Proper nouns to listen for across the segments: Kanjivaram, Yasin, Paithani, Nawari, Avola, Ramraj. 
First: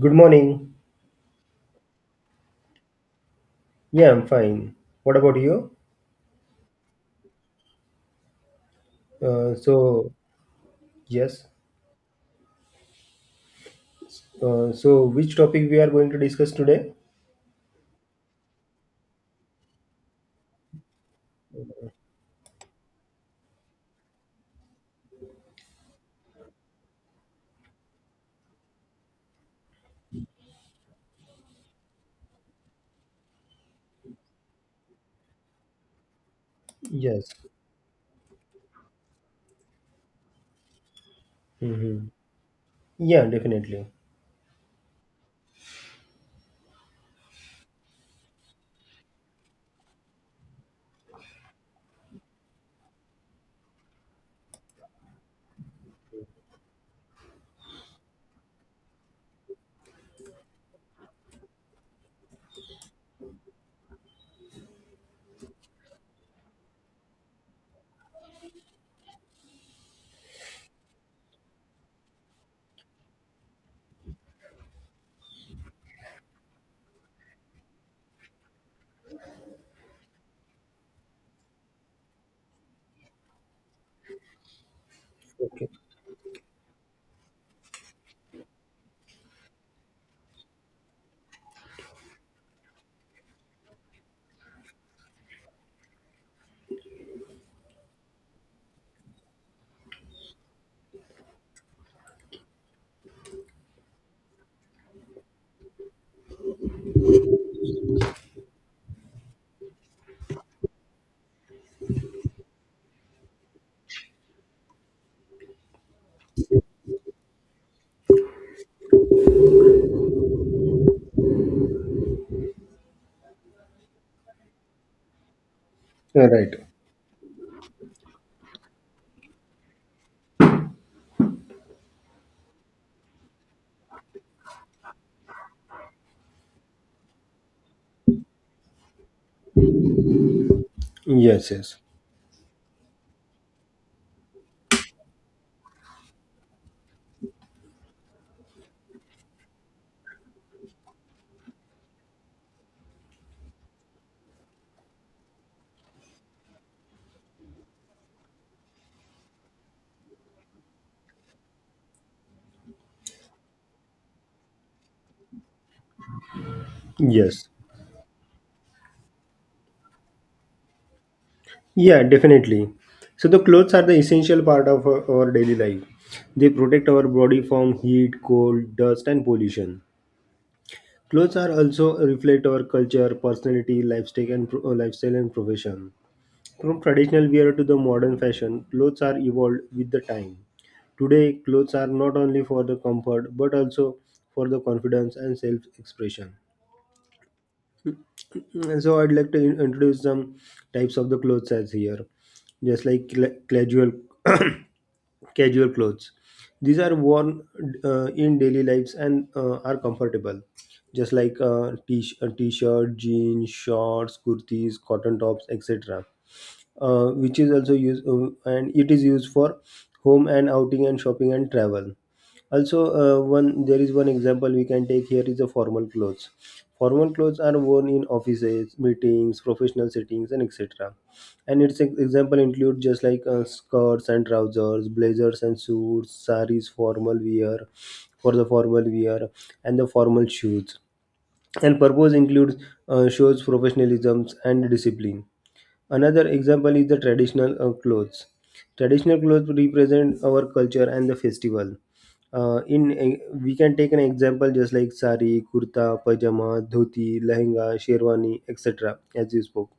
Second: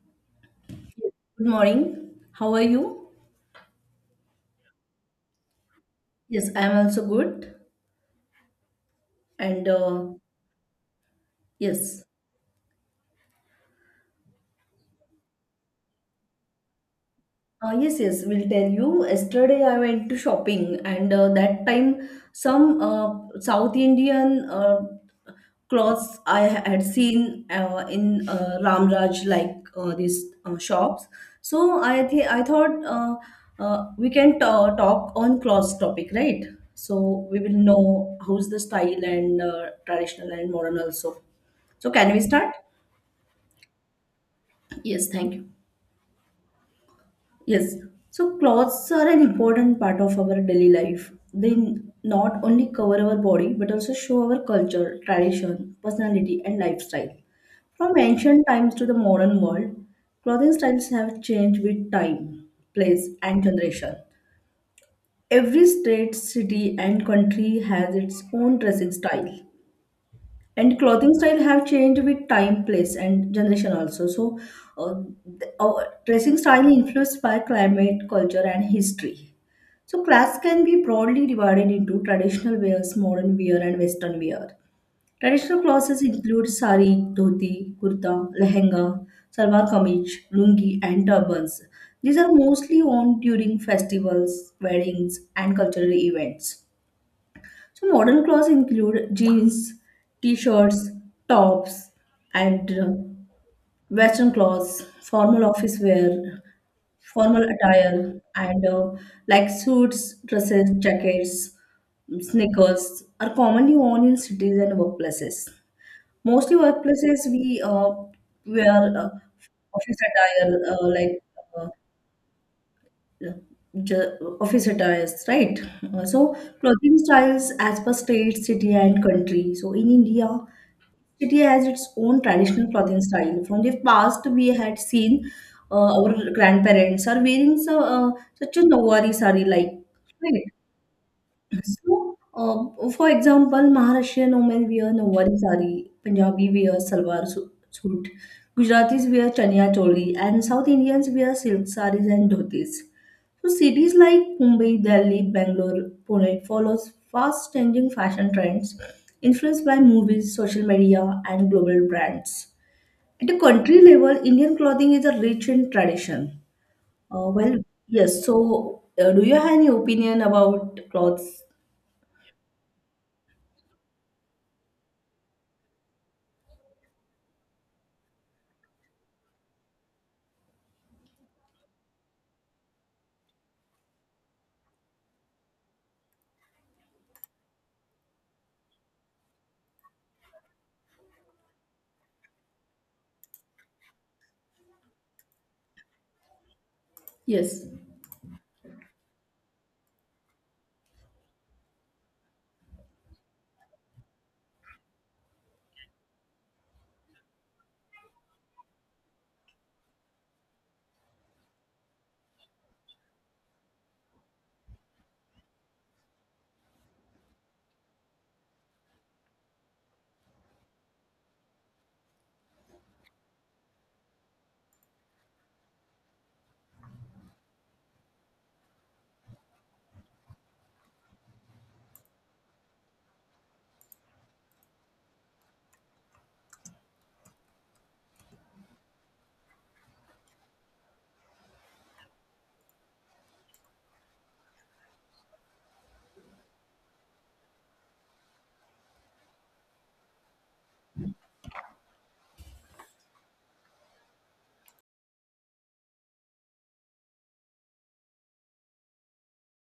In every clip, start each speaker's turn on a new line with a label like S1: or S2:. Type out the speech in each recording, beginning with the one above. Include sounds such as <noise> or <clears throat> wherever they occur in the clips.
S1: Good morning.
S2: Good morning. How are you?
S1: Yeah, I'm fine. What about you?
S2: Yes, I am also good.
S1: Uh,
S2: And
S1: so, yes.
S2: yes.
S1: Which topic we are going to discuss today?
S2: Yes, yes, we'll tell you. Yesterday, I went to shopping, and that time, some South Indian clothes I had seen in Ramraj, like these shops. So I thought we can ta talk on clothes topic, right? So
S1: Yes.
S2: we will know how's the style and traditional and modern also. So
S1: Mm-hmm.
S2: can we start?
S1: Yeah, definitely.
S2: Yes, thank you. Yes, so clothes are an important part of our daily life. They not only cover our body but also show our culture, tradition, personality, and lifestyle. From ancient times to the modern world, clothing styles have changed with time, place, and generation. Every state, city, and country has its own dressing style. And clothing style have changed with time, place, and generation also. So, uh, our dressing style influenced by climate, culture, and history. So, class can be broadly divided into traditional wears, modern wear, and western wear. Traditional
S1: Okay.
S2: clothes include sari, dhoti, kurta, lehenga, salwar kameez, lungi, and turbans. These are mostly worn during festivals, weddings, and cultural events. So modern clothes include jeans, t-shirts, tops, and western clothes, formal office wear, formal attire, and like suits, dresses, jackets, sneakers are commonly worn in cities and workplaces. Mostly workplaces we wear office attire like uh, office attires, right? Uh,
S1: All
S2: so
S1: right.
S2: clothing styles as per state, city, and country. So in India, city has its own traditional clothing style. From the past, we had seen our grandparents are wearing such a Nawari sari like, right?
S1: Yes.
S2: So, for example, Maharashtrian women wear Nawari sari, Punjabi wear salwar suit, Gujaratis wear chania choli, and South Indians wear silk saris and dhotis. So, cities like Mumbai, Delhi, Bangalore, Pune follows fast-changing fashion trends influenced by movies, social media, and global brands. At a country level, Indian clothing is a rich in tradition. Uh,
S1: Yes.
S2: well, yes. So, do you have any opinion about clothes?
S1: Yeah, definitely. So the clothes are the essential part of our daily life. They protect our body from heat, cold, dust, and pollution. Clothes are also reflect our culture, personality, lifestyle, and lifestyle and profession. From traditional wear to the modern fashion, clothes are evolved with the time. Today, clothes are not only for the comfort but also for the confidence and self expression.
S2: Yes.
S1: And <clears throat> so, I'd like to introduce some types of the clothes as here, just like cla casual, <coughs> casual clothes. These are worn in daily lives and are comfortable, just like a t-shirt, jeans, shorts, kurtis, cotton tops, etc. Which is also used and it is used for home and outing and shopping and travel also. One there is One example we can take here is the formal clothes. Formal clothes are worn in offices, meetings, professional settings, and etc. And its example include just like skirts and trousers, blazers and suits, saris, formal wear for the formal wear, and the formal shoes. And purpose includes, shows professionalism and discipline. Another example is the traditional clothes. Traditional clothes represent our culture and the festival. We can take an example just like sari, kurta, pajama, dhoti, lehenga, sherwani, etc. As you spoke,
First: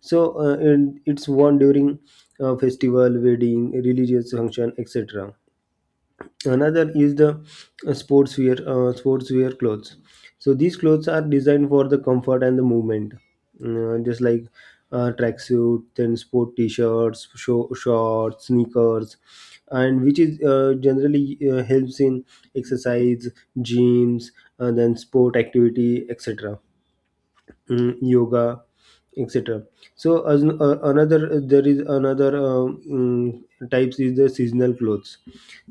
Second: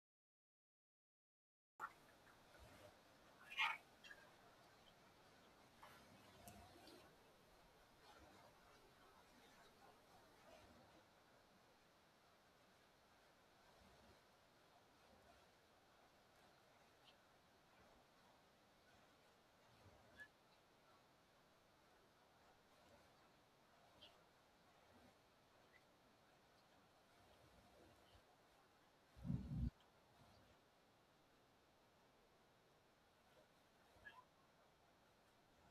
S1: so and it's worn during festival, wedding, religious function, etc. Another is the sportswear clothes. So these clothes are designed for the comfort and the movement. Just like tracksuit, then sport t-shirts, shorts, sneakers, and which is generally helps in exercise, gyms, and then sport activity, etc. Yoga, etc. So as, another there is another mm, types is the seasonal clothes.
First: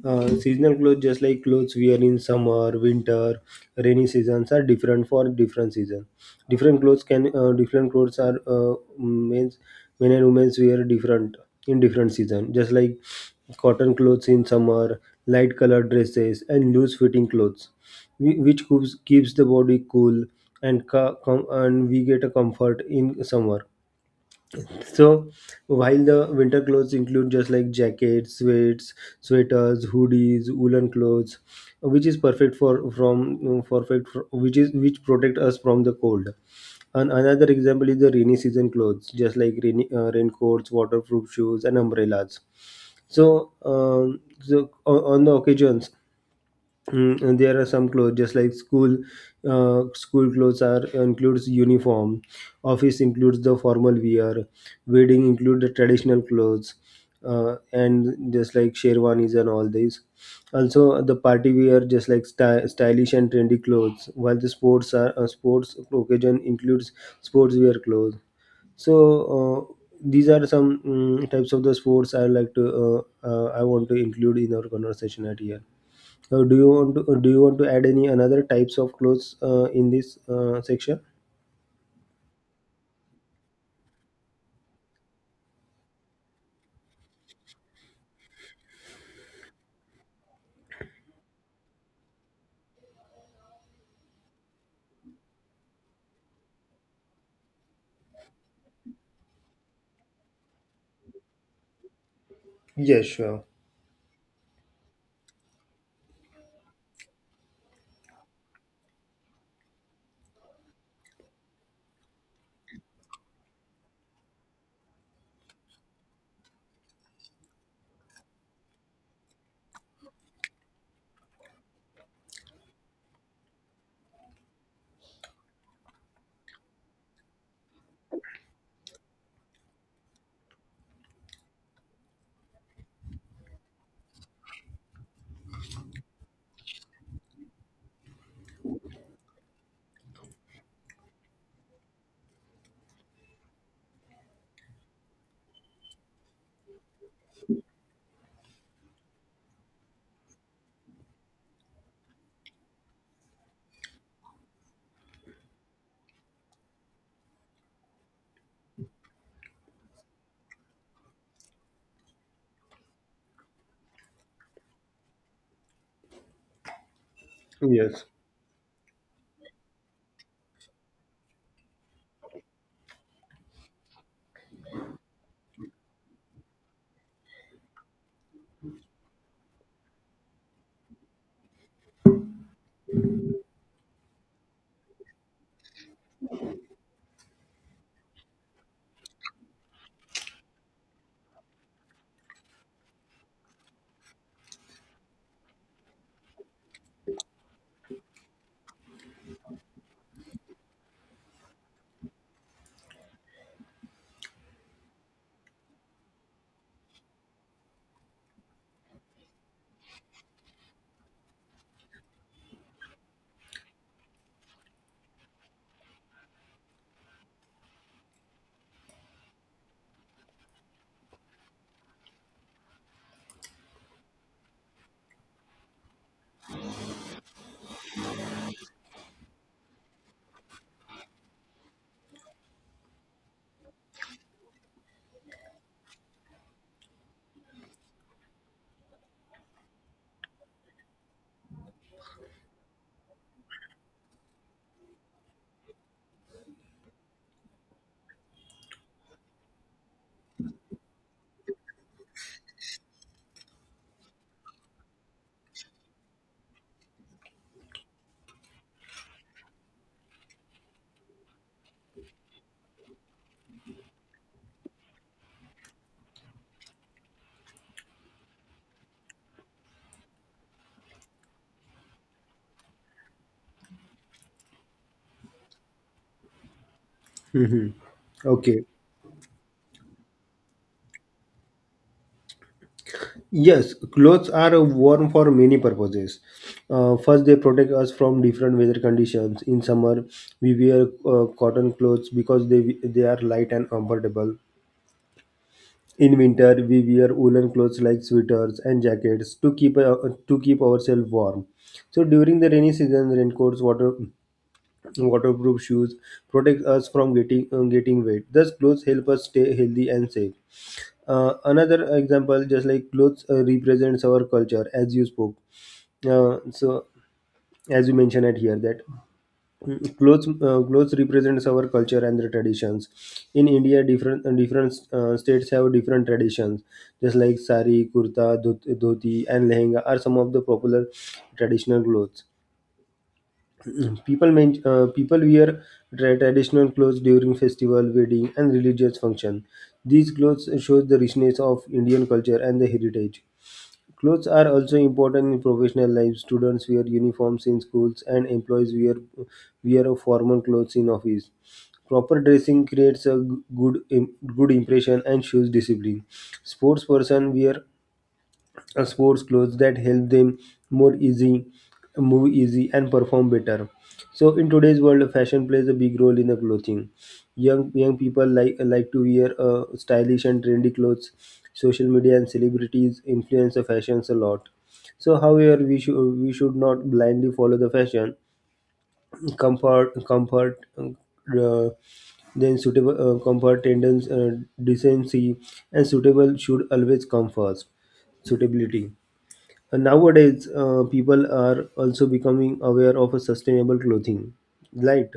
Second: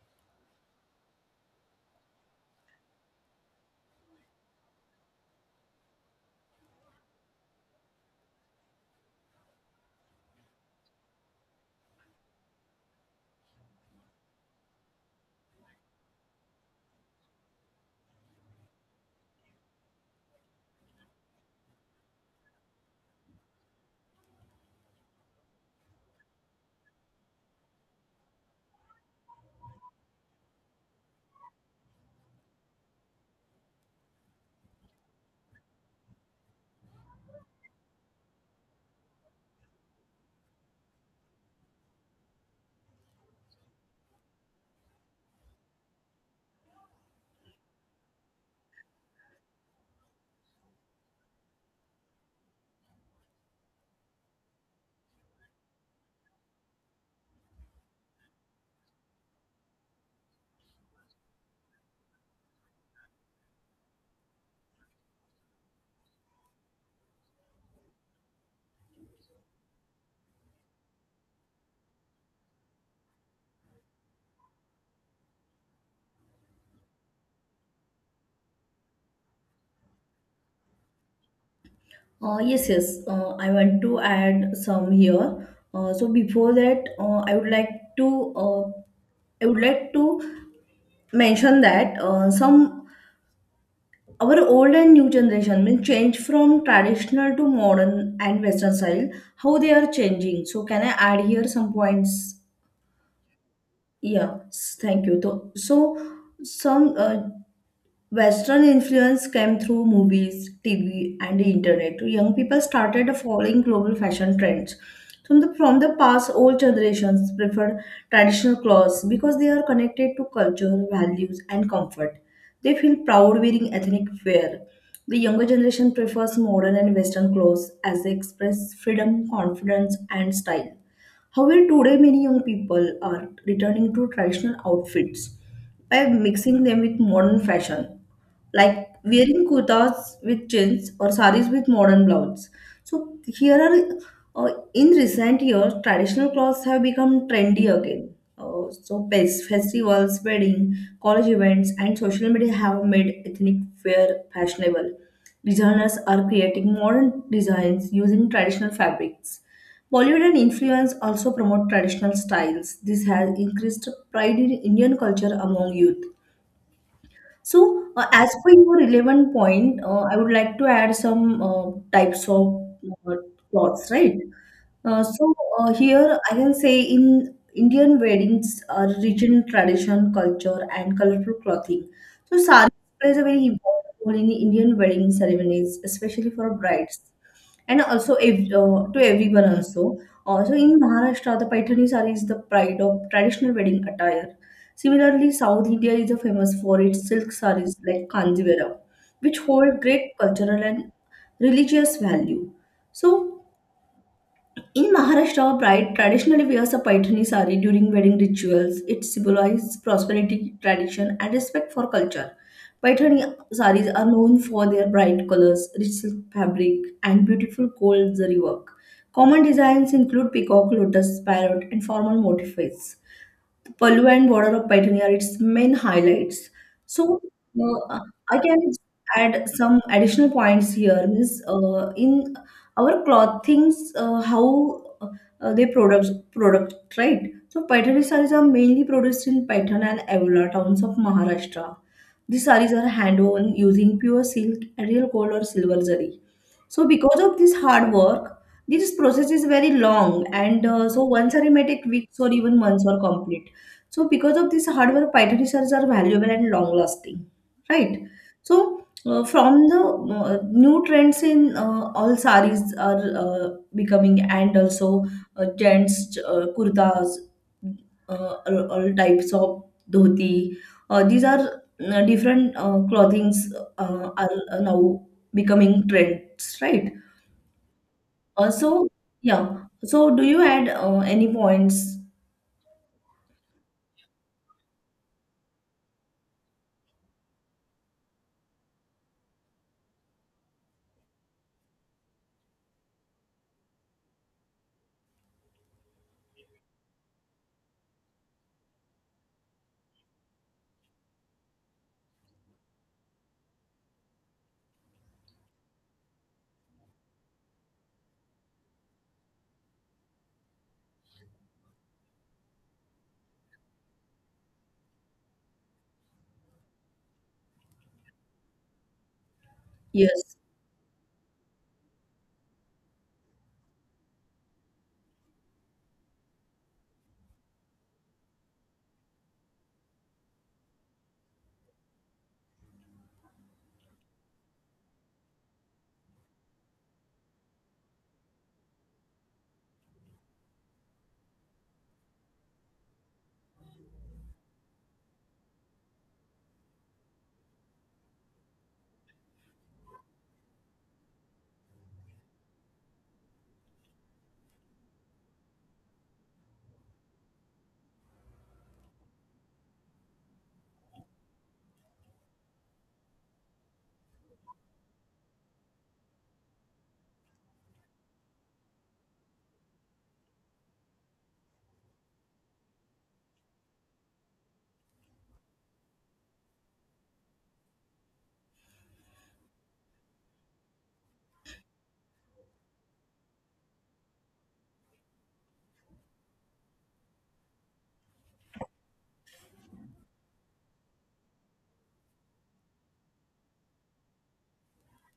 S1: Seasonal clothes just like clothes wear in summer, winter, rainy seasons are different for different season. Different clothes can different clothes are means men and women wear different in different season, just like cotton clothes in summer, light colored dresses and loose fitting clothes, which keeps the body cool, and and we get a comfort in summer. So while the winter clothes include just like jackets, sweats, sweaters, hoodies, woolen clothes, which is perfect for, which is which protect us from the cold. And another example is the rainy season clothes, just like raincoats, waterproof shoes, and umbrellas. So on the occasions. And there are some clothes, just like school clothes are includes uniform. Office includes the formal wear. Wedding include the traditional clothes, and just like sherwanis and all these. Also the party wear, just like stylish and trendy clothes. While the sports are sports occasion includes sports wear clothes. So uh, these are some types of the sports I like to I want to include in our conversation at here. Do you want to add any another types of clothes in this section?
S2: Yes, yes. I want to add some here. So before that, I would like to I would like to mention that some our old and new generation mean change from traditional to modern and Western style. How they are changing. So can I add here some points?
S1: Yes, sure.
S2: Yeah. Thank you. So some Western influence came through movies, TV, and the internet. Young people started following global fashion trends. From the past, old generations preferred traditional clothes because they are connected to culture, values, and comfort. They feel proud wearing ethnic wear. The younger generation prefers modern and Western clothes as they express freedom, confidence, and style. However, today many young people are returning to traditional outfits by mixing them with modern fashion, like wearing kurtas with chins or saris with modern blouses. So here are In recent years, traditional clothes have become trendy again. So festivals, wedding, college events, and social media have made ethnic wear fashionable. Designers are creating modern designs using traditional fabrics. Bollywood and influence also promote traditional styles. This has increased pride in Indian culture among youth. So,
S1: Yes.
S2: as per your relevant point, I would like to add some types of uh, cloths, right? So here I can say in Indian weddings are rich in tradition, culture, and colorful clothing. So saree plays a very important role in Indian wedding ceremonies, especially for brides and also to everyone also. Also in Maharashtra, the Paithani saree is the pride of traditional wedding attire. Similarly, South India is famous for its silk sarees like Kanjivaram, which hold great cultural and religious value. So, in Maharashtra, a bride traditionally wears a paithani sari during wedding rituals. It symbolizes prosperity, tradition, and respect for culture. Paithani saris are known for their bright colors, rich silk fabric, and beautiful gold zari work. Common designs include peacock, lotus, parrot, and formal motifs. Pallu and border of Paithan are its main highlights. So uh, I can add some additional points here. Means in our clothings, how they products product, right. So Paithani sarees are mainly produced in Paithan and Avola towns of Maharashtra. These sarees are hand woven using pure silk, real gold or silver zari. So because of this hard work, this process is very long, and so one saree may take weeks or even months or complete. So because of this hard work, Python research are valuable and long lasting, right? So from the new trends in all saris are becoming, and also gents kurtas, all types of dhoti. These are different clothings are now becoming trends, right?
S1: hmm
S2: Uh,
S1: Okay.
S2: so yeah. So do you add any points?
S1: Yes, clothes are worn for many purposes. First, they protect us from different weather conditions. In summer, we wear cotton clothes because they are light and comfortable. In winter, we wear woolen clothes like sweaters and jackets to keep ourselves warm. So during the rainy season, raincoats, waterproof shoes protect us from getting wet. Thus clothes help us stay healthy and safe. Another example, just like clothes represents our culture, as you spoke. Uh, so as you mentioned at here that
S2: Yes.
S1: clothes represents our culture and the traditions. In India, different different states have different traditions, just like sari, kurta, dhoti, and lehenga are some of the popular traditional clothes. People wear traditional clothes during festival, wedding, and religious function. These clothes show the richness of Indian culture and the heritage. Clothes are also important in professional life. Students wear uniforms in schools, and employees wear formal clothes in office. Proper dressing creates a good im- good impression and shows discipline. Sports person wear sports clothes that help them more easy move easy and perform better. So in today's world fashion plays a big role in the clothing. Young people like to wear stylish and trendy clothes. Social media and celebrities influence the fashions a lot. So however we should not blindly follow the fashion. Comfort comfort then suitable comfort tendency Decency and suitable should always come first. Suitability. And nowadays, people are also becoming aware of a sustainable clothing, right?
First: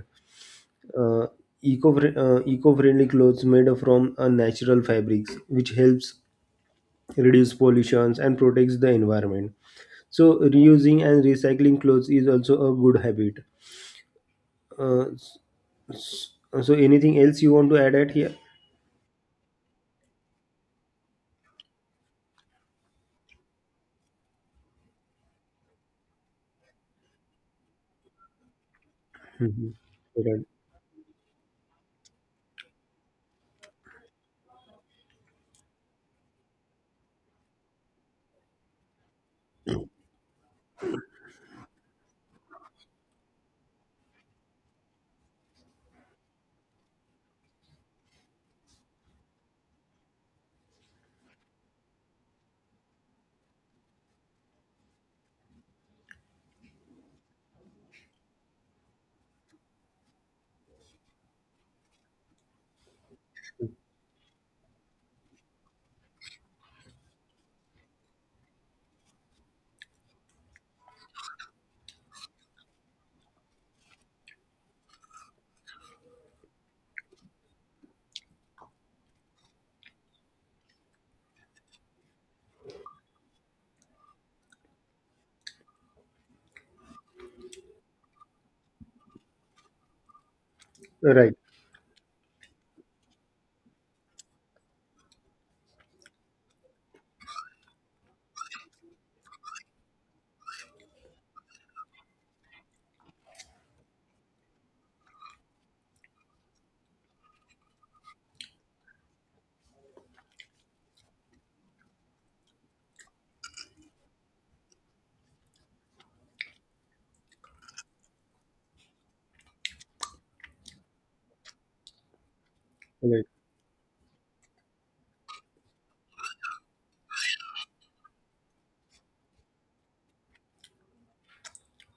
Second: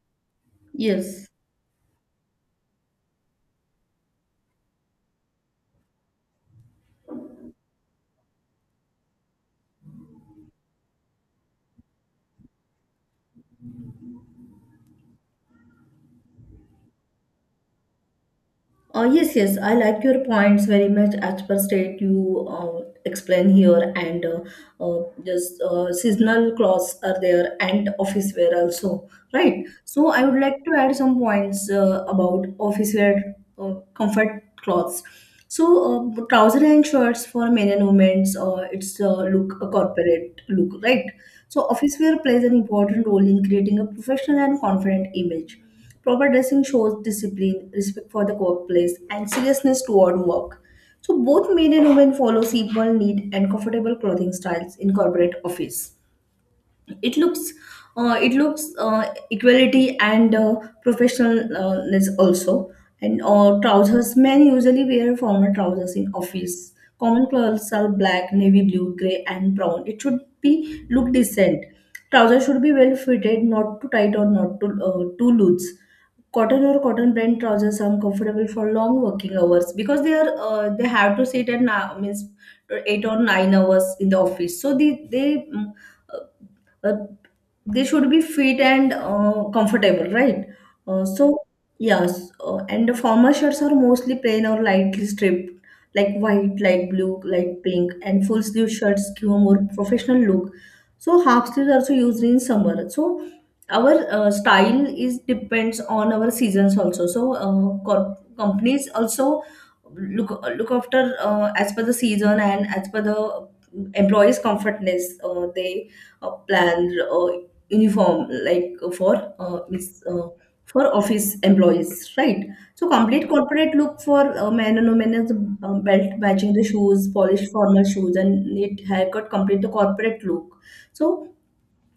S1: Uh,
S2: Yes.
S1: Eco-friendly clothes made from natural fabrics, which helps reduce pollutions and protects the environment. So, reusing and recycling clothes is also a good habit. Uh, s- s- so, anything else you want to add at here?
S2: Yes, yes, I like your points very much as per state you explain here, and just seasonal clothes are there and office wear also, right?
S1: Mhm.
S2: So I would
S1: Right.
S2: like to add some points about office wear comfort clothes. So trouser and shirts for men and women, it's look a corporate look, right? So, office wear plays an important role in creating a professional and confident image. Proper dressing shows discipline, respect for the workplace, and seriousness toward work. So, both men and women follow simple, neat, and comfortable clothing styles in corporate office. It looks uh, it looks equality and professionalness also. And trousers, men usually wear formal trousers in office. Common colors are black, navy blue, gray, and brown. It should be look decent. Trousers should be well fitted, not too tight or not too loose. Cotton or cotton blend trousers are comfortable for long working hours because they have to sit at now means 8 or 9 hours in the office. So uh, they should be fit and comfortable, right? Uh,
S1: Right.
S2: so yes, and the formal shirts are mostly plain or lightly striped, like white, light blue, light pink, and full sleeve shirts give a more professional look. So half sleeves are also used in summer. So our style is depends on our seasons also. So companies also look after as per the season and as per the employees' comfortness. They plan uniform like for office employees, right. So
S1: Right.
S2: complete corporate look for man and women, as belt matching the shoes, polished formal shoes, and neat haircut complete the corporate look. So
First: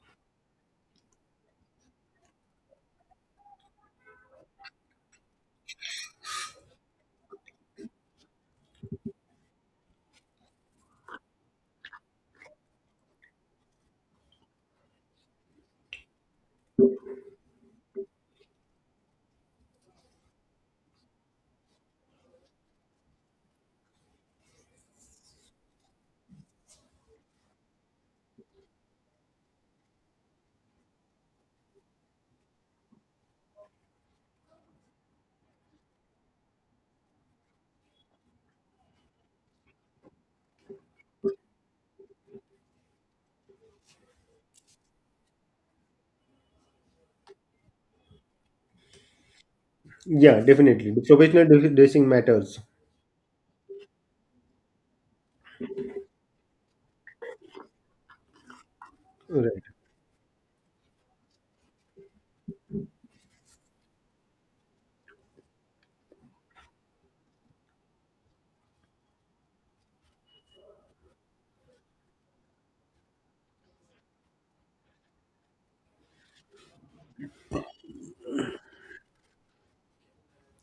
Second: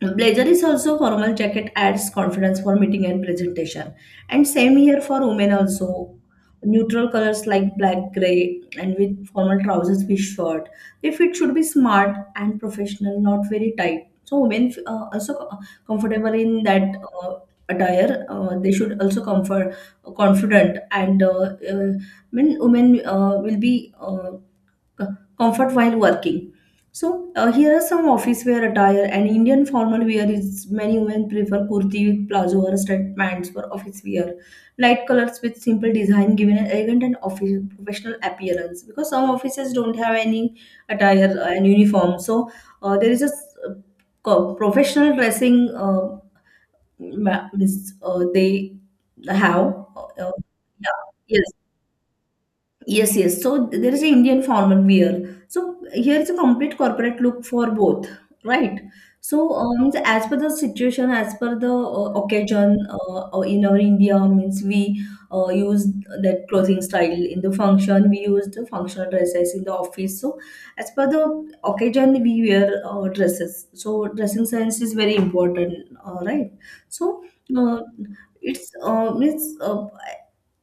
S2: blazer is also formal jacket, adds confidence for meeting and presentation. And same here for women also. Neutral colors like black, grey, and with formal trousers with shirt. If it should be smart and professional, not very tight. So women also comfortable in that uh, attire. They should also comfort confident and uh, I mean women will be uh, comfort while working. So here are some office wear attire and Indian formal wear is many women prefer kurti with plazo or straight pants for office wear. Light colors with simple design giving an elegant and office professional appearance because some offices don't have any attire and uniform. So there is a professional dressing means, they have.
S1: Yeah, definitely. The
S2: Yeah. Yes.
S1: dressing matters.
S2: Yes, yes. So there is an Indian formal wear. So here is a complete corporate look for both, right? So
S1: Right.
S2: means as per the situation, as per the occasion in our India, means we use that clothing style in the function. We use the functional dresses in the office. So as per the occasion, we wear dresses. So dressing sense is very important, right? So uh, it's means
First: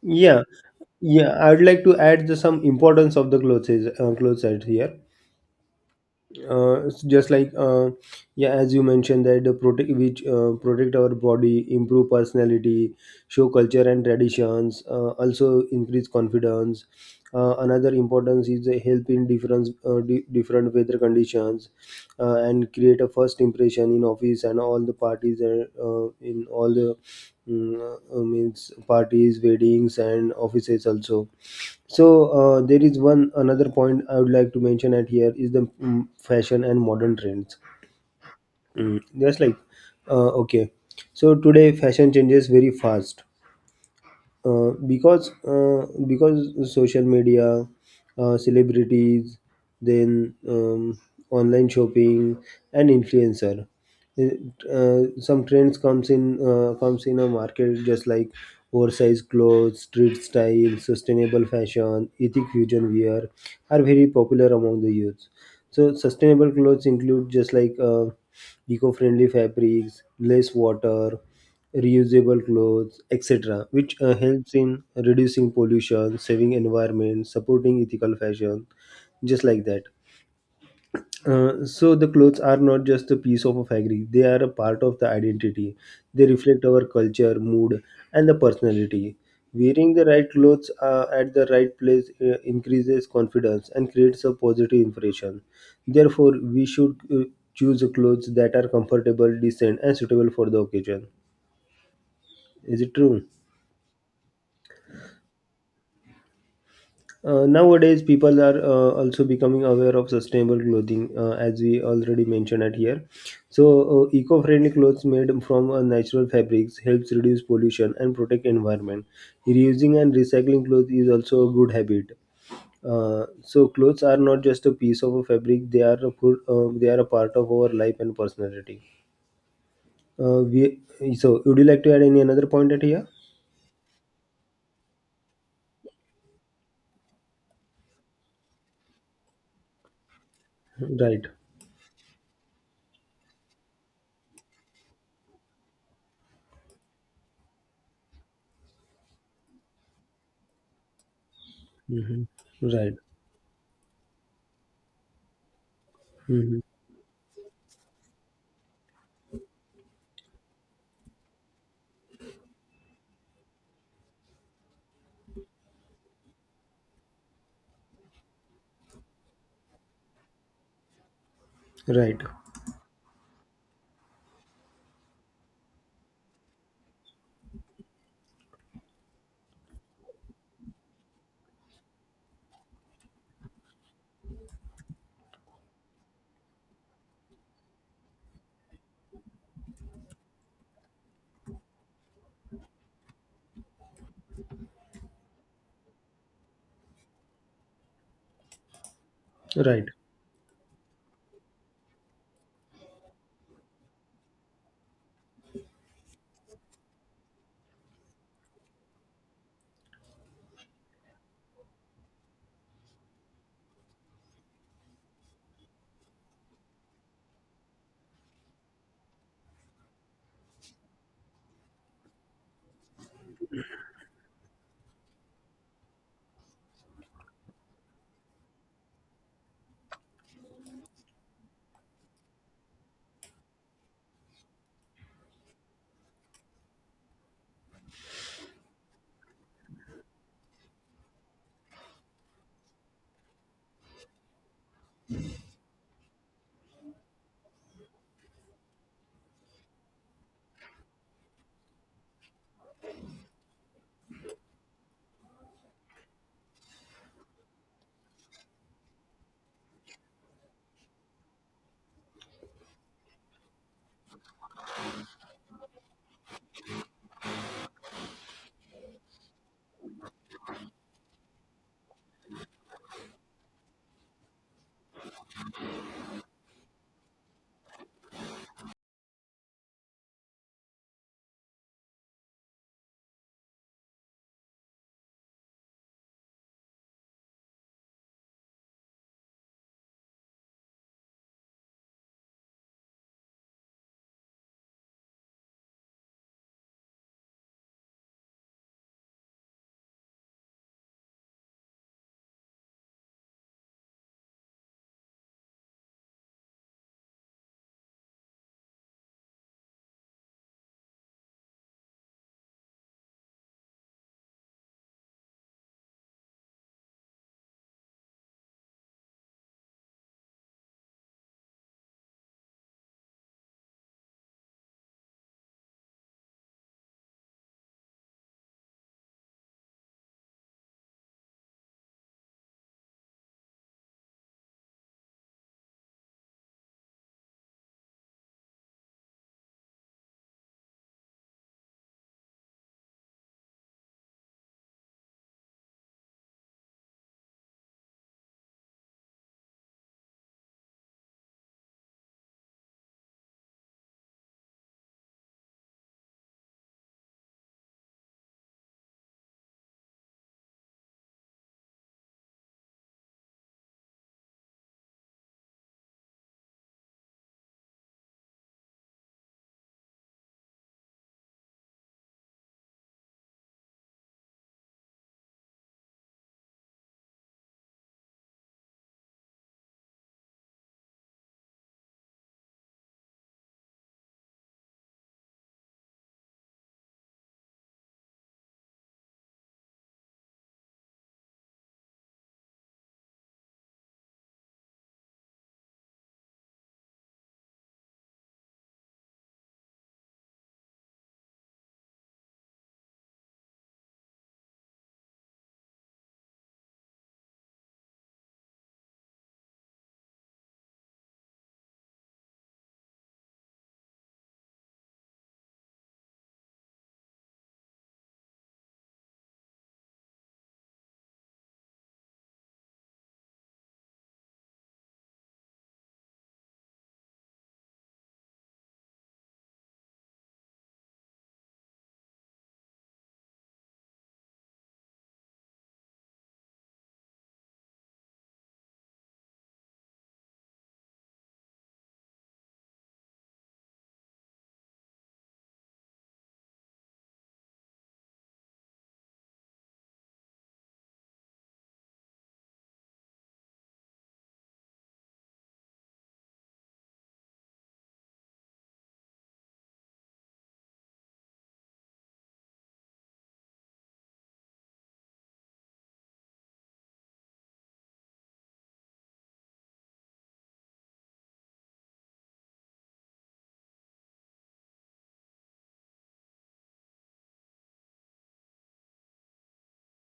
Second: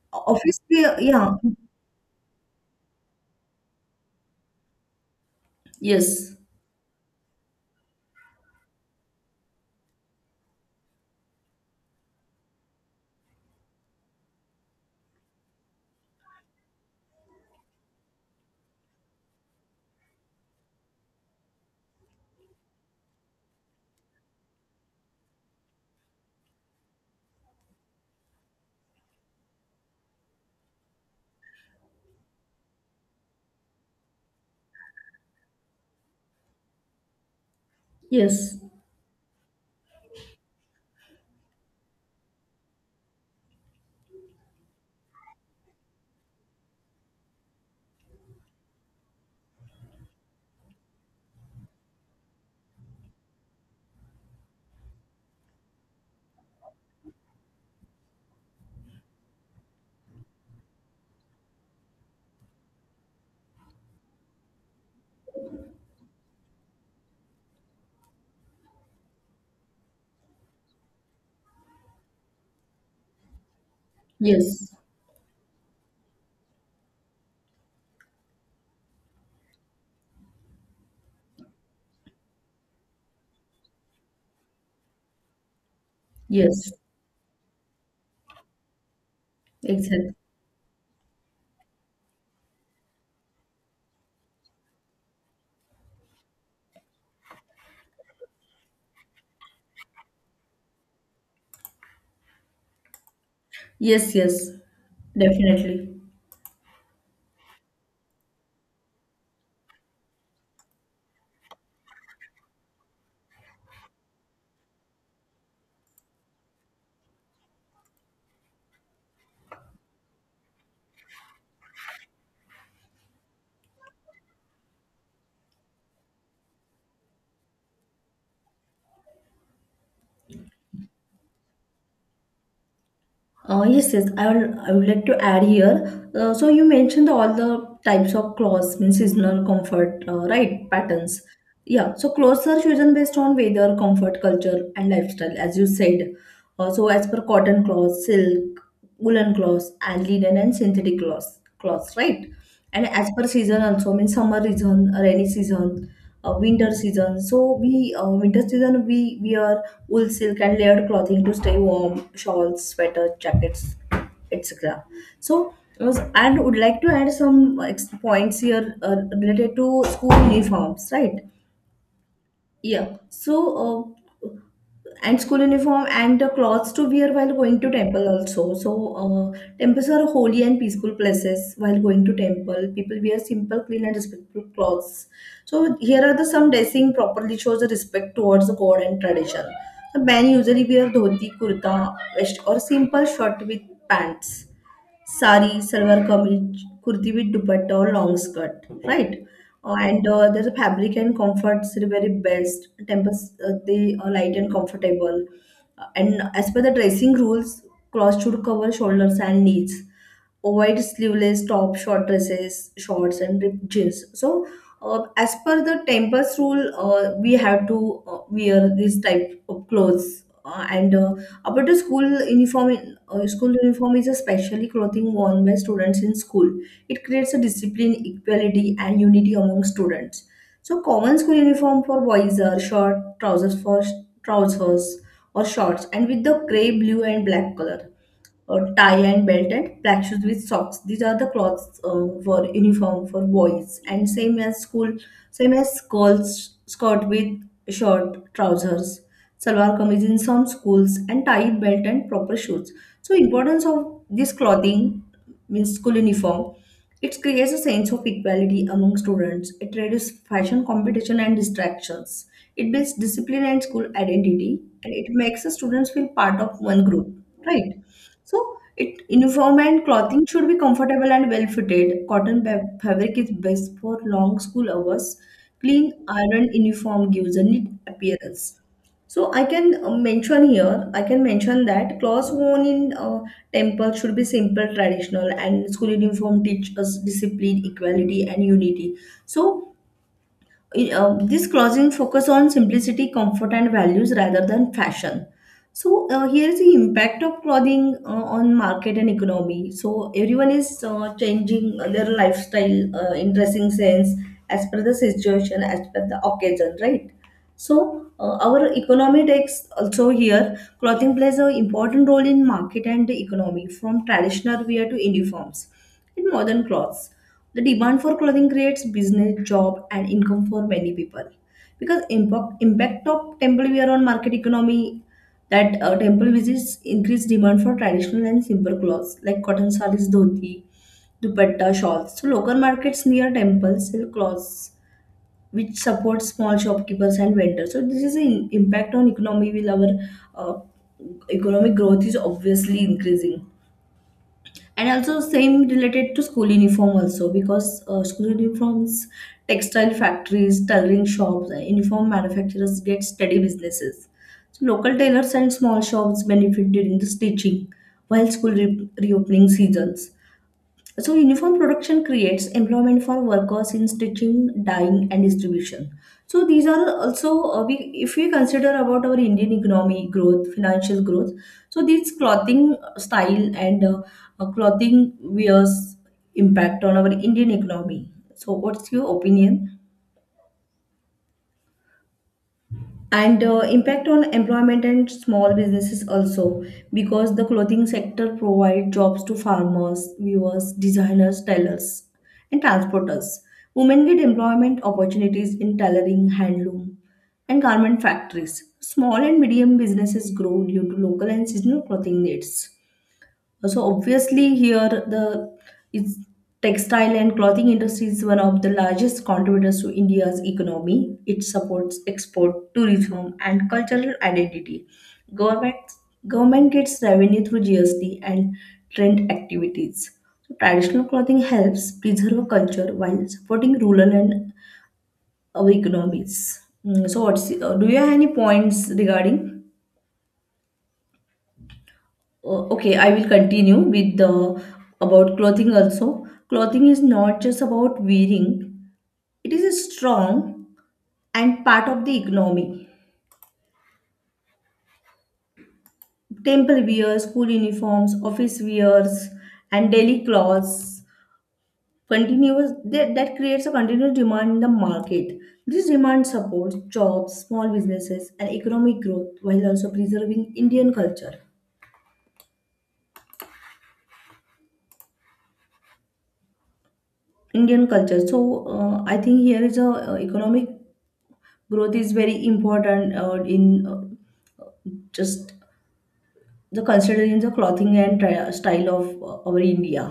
S1: Yeah,
S2: office wear,
S1: yeah.
S2: yeah,
S1: I would like to add some importance of the clothes, clothes out here.
S2: yes.
S1: It's just like Yeah, as you mentioned that the protect which protect our body, improve personality, show culture and traditions, also increase confidence. Another importance is the help in different different weather conditions, and create a first impression in office and all the parties, in all the means, parties, weddings, and offices also. So there is one another point I would like to mention at here is the fashion and modern trends.
S2: Yes,
S1: Just like uh, okay, so today fashion changes very fast, because social media, celebrities, then online shopping, and influencer. It, some trends comes in a market, just like oversized clothes, street style, sustainable fashion, ethic fusion wear are very popular among the youth. So sustainable clothes include, just like eco-friendly fabrics, less water, reusable clothes, etc., which helps
S2: yes,
S1: in reducing pollution, saving environment, supporting ethical fashion, just like that. So the clothes are not just a piece of a fabric, they are a part of the identity. They reflect
S2: yes,
S1: our culture, mood, and the personality. Wearing the
S2: exactly.
S1: right clothes at the right place increases confidence and creates a positive impression. Therefore we should choose clothes that are comfortable, decent, and suitable for the occasion. Is it true?
S2: Yes, yes, definitely.
S1: Nowadays, people are also becoming aware of sustainable clothing, as we already mentioned at here. So, eco-friendly clothes made from natural fabrics helps reduce pollution and protect environment. Reusing and recycling clothes is also a good habit. So, clothes are not just a piece of a fabric; they are a full, they are a part of our life and personality. Uh, we, so, would you like to add any another point at here?
S2: Yes, yes. I will. I would like to add here. So you mentioned all the types of clothes, means seasonal comfort, right? Patterns.
S1: Right.
S2: Yeah. So clothes are chosen based on weather, comfort, culture, and lifestyle, as you said. So as per cotton cloth, silk, woolen cloth, and linen and synthetic cloth, cloths,
S1: hmm
S2: right? And
S1: Right.
S2: as per season also means summer season, rainy season,
S1: hmm
S2: winter season. So we winter season we wear wool, silk, and layered clothing to stay warm. Shawls, sweaters, jackets, etc. So and would like to add some points here, related to school uniforms, right?
S1: Right.
S2: Yeah, so uh, and school uniform and the clothes to wear while going to temple also. So temples are holy and peaceful places. While going to temple, people wear simple, clean, and respectful clothes. So here are the some dressing properly shows the respect towards the god and tradition. The men usually wear dhoti kurta, vest, or simple shirt with pants. Sari, salwar kameez, kurti with dupatta or long skirt, right?
S1: Right.
S2: And there's a fabric and comforts the very best. Tempers they are light and comfortable. And as per the dressing rules, clothes should cover shoulders and knees. Avoid sleeveless top, short dresses, shorts, and ripped jeans. So as per the tempers rule, we have to wear this type of clothes, and about the school uniform. School uniform is a specially clothing worn by students in school. It creates a discipline, equality, and unity among students. So common school uniform for boys are short trousers for trousers or shorts and with the grey, blue, and black color. A tie and belt and black shoes with socks. These are the clothes, for uniform for boys. And same as school, same as girls, skirt with short trousers, salwar kameez in some schools, and tie, belt, and proper shoes. So importance of this clothing means school uniform. It creates a sense of equality among students. It reduces fashion competition and distractions. It builds discipline and school identity, and it makes the students feel part of one group, right? So, it uniform and clothing should be comfortable and well fitted. Cotton fabric is best for long school hours. Clean iron uniform gives a neat appearance. So I can mention here, I can mention that clothes worn in temple should be simple, traditional, and school uniform teach us discipline, equality, and unity. So this clothing focus on simplicity, comfort, and values rather than fashion. So here is the impact of clothing on market and economy. So everyone is changing their lifestyle in dressing sense as per the situation, as per the occasion, right? So our economy takes also here clothing plays an important role in market and the economy from traditional wear to uniforms in modern clothes. The demand for clothing creates business, job, and income for many people because impact of temple wear on market economy. That temple visits increase demand for traditional and simple clothes like cotton sarees, dhoti, dupatta, shawls. So local markets near temples sell clothes which supports small shopkeepers and vendors. So this is an impact on economy will our uh, economic growth is obviously increasing. And also same related to school uniform also because school uniforms, textile factories, tailoring shops, and uniform manufacturers get steady businesses. So local tailors and small shops benefit during the stitching while school reopening seasons. So uniform production creates employment for workers in stitching, dyeing, and distribution. So these are also if we consider about our Indian economy growth, financial growth. So these clothing style and clothing wears impact on our Indian economy. So what's your opinion? And impact on employment and small businesses also because the clothing sector provide jobs to farmers, viewers, designers, tailors, and transporters. Women get employment opportunities in tailoring, handloom, and garment factories. Small and medium businesses grow due to local and seasonal clothing needs. So obviously here the it's textile and clothing industry is one of the largest contributors to India's economy. It supports export, tourism, and cultural identity. Government Government gets revenue through GST and trend activities. So traditional clothing helps preserve culture while supporting rural and our economies. Mm, so what's do you have any points regarding? Okay, I will continue with the about clothing also. Clothing is not just about wearing, it is a strong and part of the economy. Temple wear, school uniforms, office wears, and daily clothes continuous that creates a continuous demand in the market. This demand supports jobs, small businesses, and economic growth while also preserving Indian culture. So I think here is a economic growth is very important, in just the considering the clothing and style of our India.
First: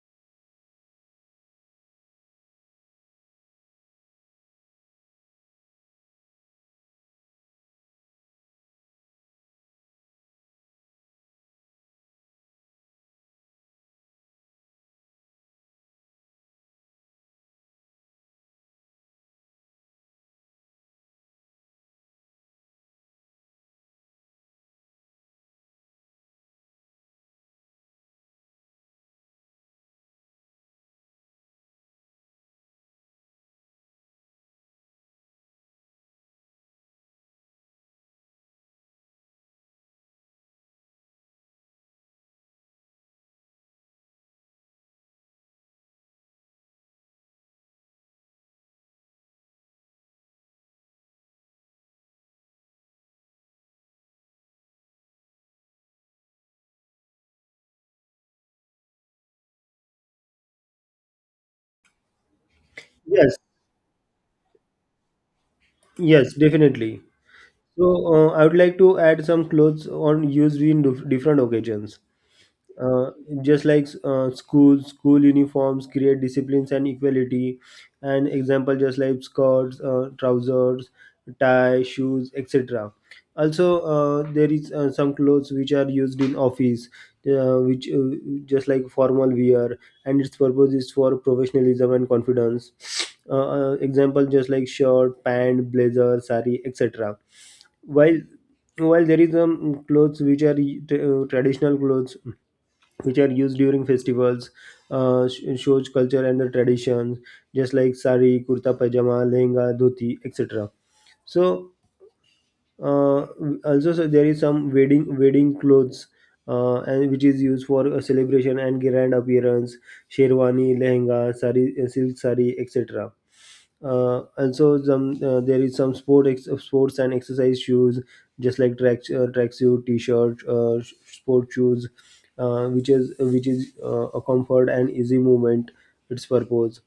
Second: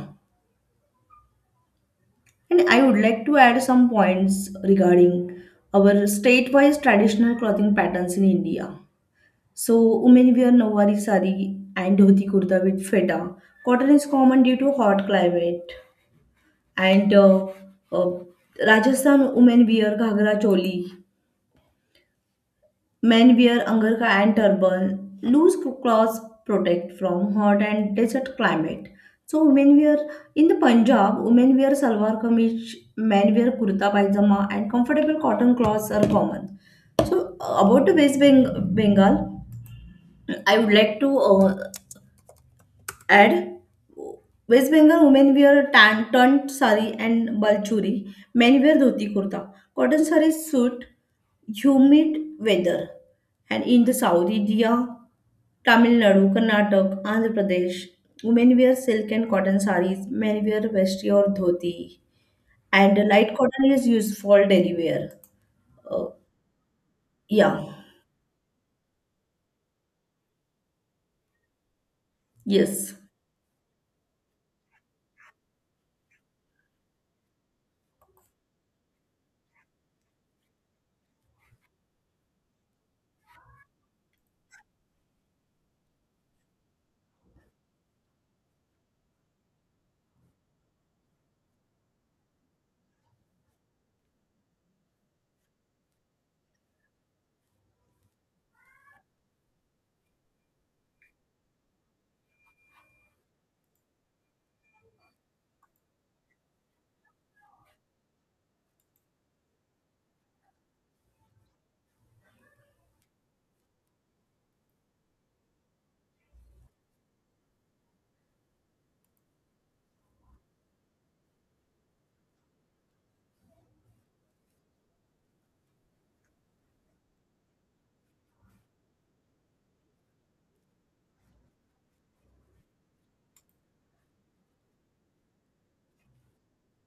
S2: And I would like to add some points regarding our state wise traditional clothing patterns in India. So women wear nawari sari and dhoti kurta with feta. Cotton is common due to hot climate. And uh, Rajasthan women wear ghagra choli. Men wear angarka and turban. Loose clothes protect from hot and desert climate. So women wear in the Punjab, women wear salwar kameez, men wear kurta pajama, and comfortable cotton clothes are common. So about the Bengal, I would like to add West Bengal women wear tan, turned sari and balchuri. Men wear dhoti kurta. Cotton sari suit humid weather. And in the South India, Tamil Nadu, Karnataka, Andhra Pradesh, women wear silk and cotton saris. Men wear vesti or dhoti. And light
S1: Yes.
S2: cotton is used for daily wear. Uh,
S1: Yes, definitely.
S2: yeah.
S1: So I would like to add some clothes on used in different occasions.
S2: Yes.
S1: uh, just like school uniforms create disciplines and equality. And example, just like skirts, trousers, tie, shoes, etc. Also there is some clothes which are used in office, which just like formal wear, and its purpose is for professionalism and confidence. Example, just like shirt, pant, blazer, sari, etc. while while there is clothes which are traditional clothes, which are used during festivals, shows culture and the traditions, just like sari, kurta, pajama, lehenga, dhoti, etc. So uh, also so there is some wedding clothes, and which is used for a celebration and grand appearance: sherwani, lehenga, sari, silk sari, etc. Also some, there is some sports and exercise shoes, just like tracksuit, t-shirt, sport shoes, which is a comfort and easy movement its purpose.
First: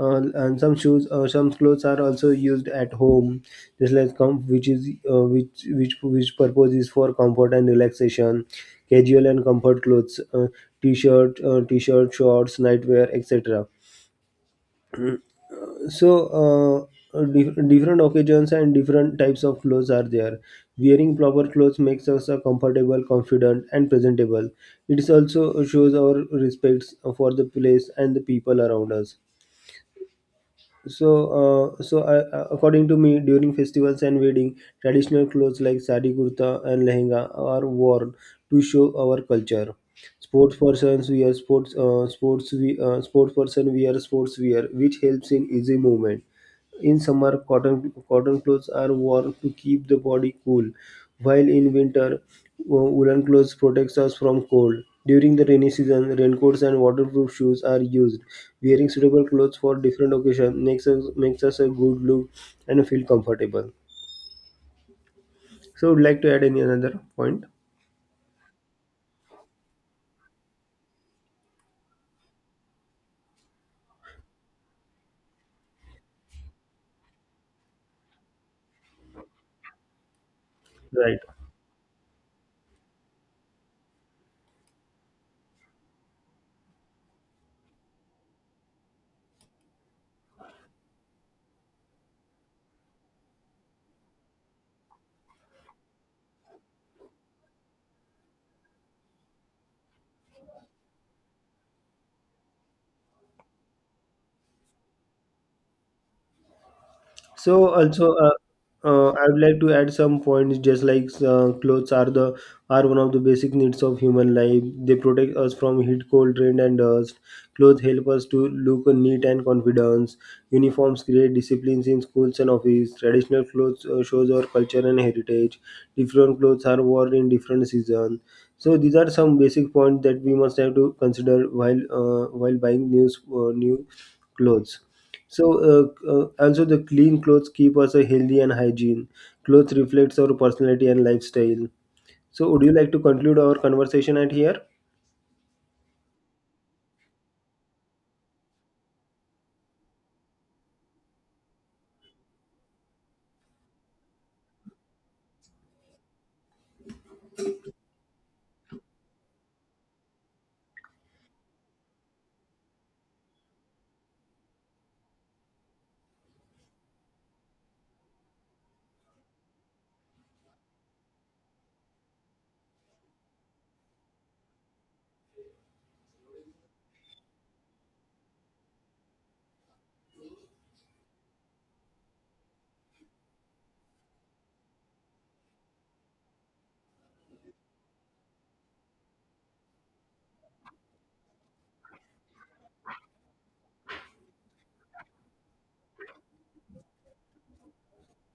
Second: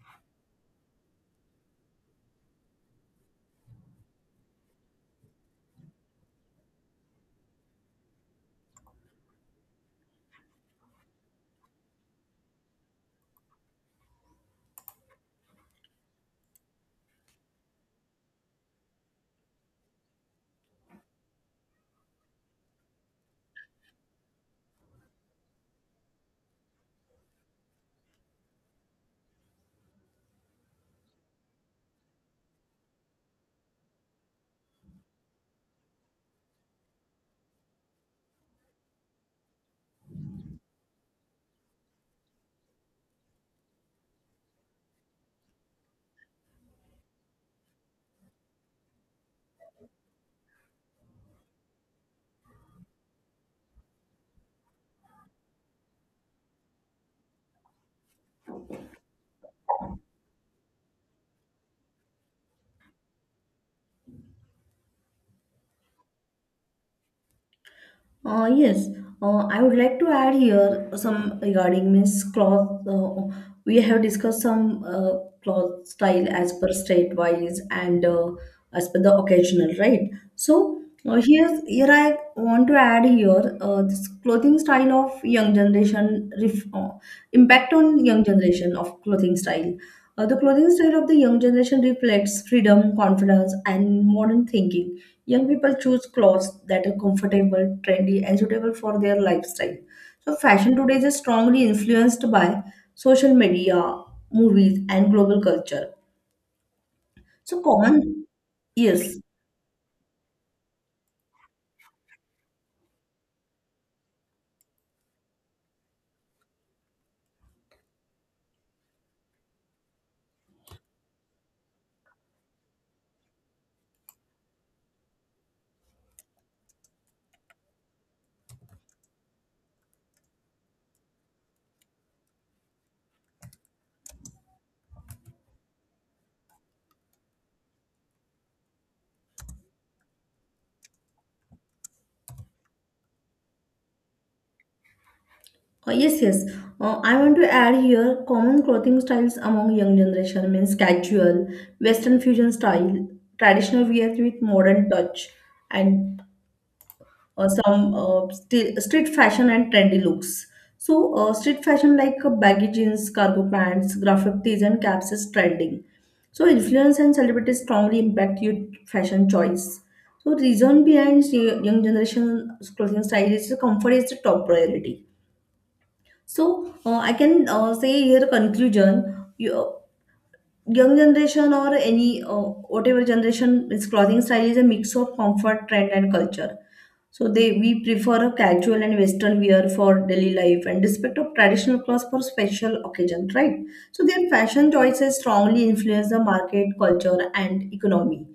S1: And some shoes or some clothes are also used at home, just like which purpose is for comfort and relaxation. Casual and comfort clothes, t-shirt, shorts, nightwear, etc. So different occasions and different types of clothes are there. Wearing proper clothes makes us a comfortable, confident, and presentable. It also shows our respects for the place and the people around us. So according to me during festivals and wedding traditional clothes like sari, kurta, and lehenga are worn to show our culture. Sports persons wear sports sports we, sports person wear sports wear which helps in easy movement. In summer, cotton clothes are worn to keep the body cool, while in winter, woolen clothes protects us from cold. During the rainy season, raincoats and waterproof shoes are used. Wearing suitable clothes for different occasions makes us a good look and feel comfortable. So, would like to add any another point?
S2: Yes, I would like to add here some regarding Miss cloth. We have discussed some cloth style as per state wise and as per the occasional, right? So
S1: Right.
S2: here I want to add here this clothing style of young generation impact on young generation of clothing style. The clothing style of the young generation reflects freedom, confidence, and modern thinking. Young people choose clothes that are comfortable, trendy, and suitable for their lifestyle. So, fashion today is strongly influenced by social media, movies, and global culture. So,
S1: So also,
S2: common, yes,
S1: I would like to add some points. Just like clothes are the are one of the basic needs of human life. They protect us from heat, cold, rain, and dust. Clothes help us to look neat and confident. Uniforms create disciplines in schools and office. Traditional clothes shows our culture and heritage. Different clothes are worn in different seasons. So these are some basic points that we must have to consider while buying new clothes. So, also the clean clothes keep us a healthy and hygiene. Clothes reflects our personality and lifestyle. So, would you like to conclude our conversation at here?
S2: yes, yes. I want to add here common clothing styles among young generation means casual, Western fusion style, traditional wear with modern touch, and or some street fashion and trendy looks. So, street fashion like baggy jeans, cargo pants, graphic tees, and caps is trending. So, influence and celebrities strongly impact youth fashion choice. So, reason behind young generation clothing style is comfort is the top priority. So, I can say here conclusion. Young generation or any whatever generation its clothing style is a mix of comfort, trend, and culture. So they we prefer a casual and western wear for daily life and respect of traditional clothes for special occasion, right? So their fashion choices strongly influence the market, culture, and economy.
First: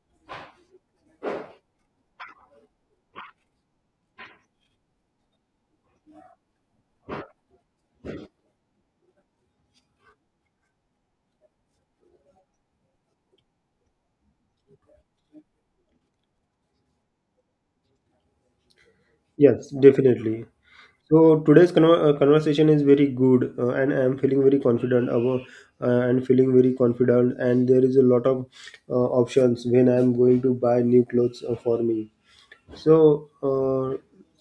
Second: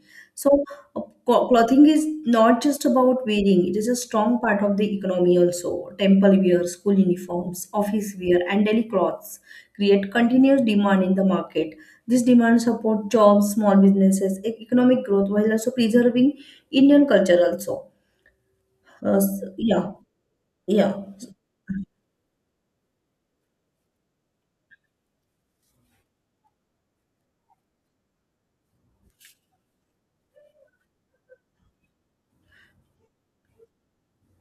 S2: So clothing is not just about wearing, it is a strong part of the economy also. Temple wear, school uniforms, office wear, and daily clothes create continuous demand in the market. This demand support jobs, small businesses, economic growth while also preserving Indian culture also. Uh, s-
S1: Yes,
S2: yeah,
S1: definitely.
S2: yeah.
S1: So today's conversation is very good, and I am feeling very confident about, and feeling very confident. And there is a lot of options when I am going to buy new clothes for me. So, uh,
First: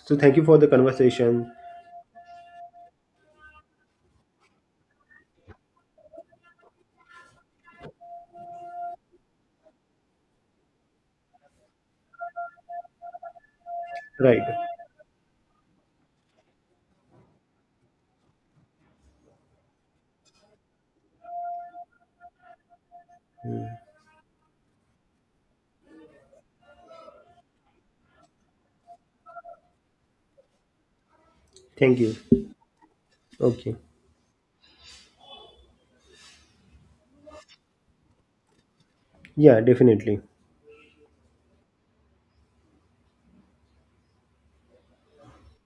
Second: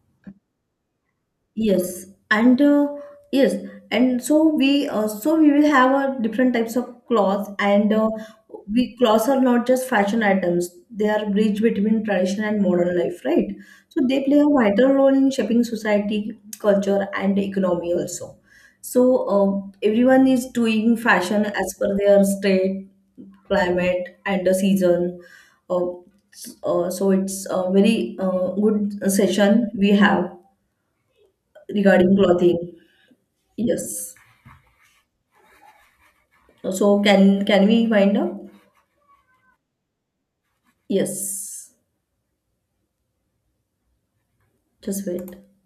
S1: thank you for the conversation.
S2: Yes, and yes, and so we will have a different types of cloth, and we clothes are not just fashion items; they are bridge between tradition and modern life, right? So they
S1: Right.
S2: play a vital role in shaping society, culture, and economy also. So everyone is doing fashion as per their state, climate, and the season. Uh, so it's a very good session we have
S1: Thank you.
S2: regarding clothing.
S1: Okay.
S2: Yes. So can we wind up?
S1: Yeah, definitely.
S2: Yes. Just wait.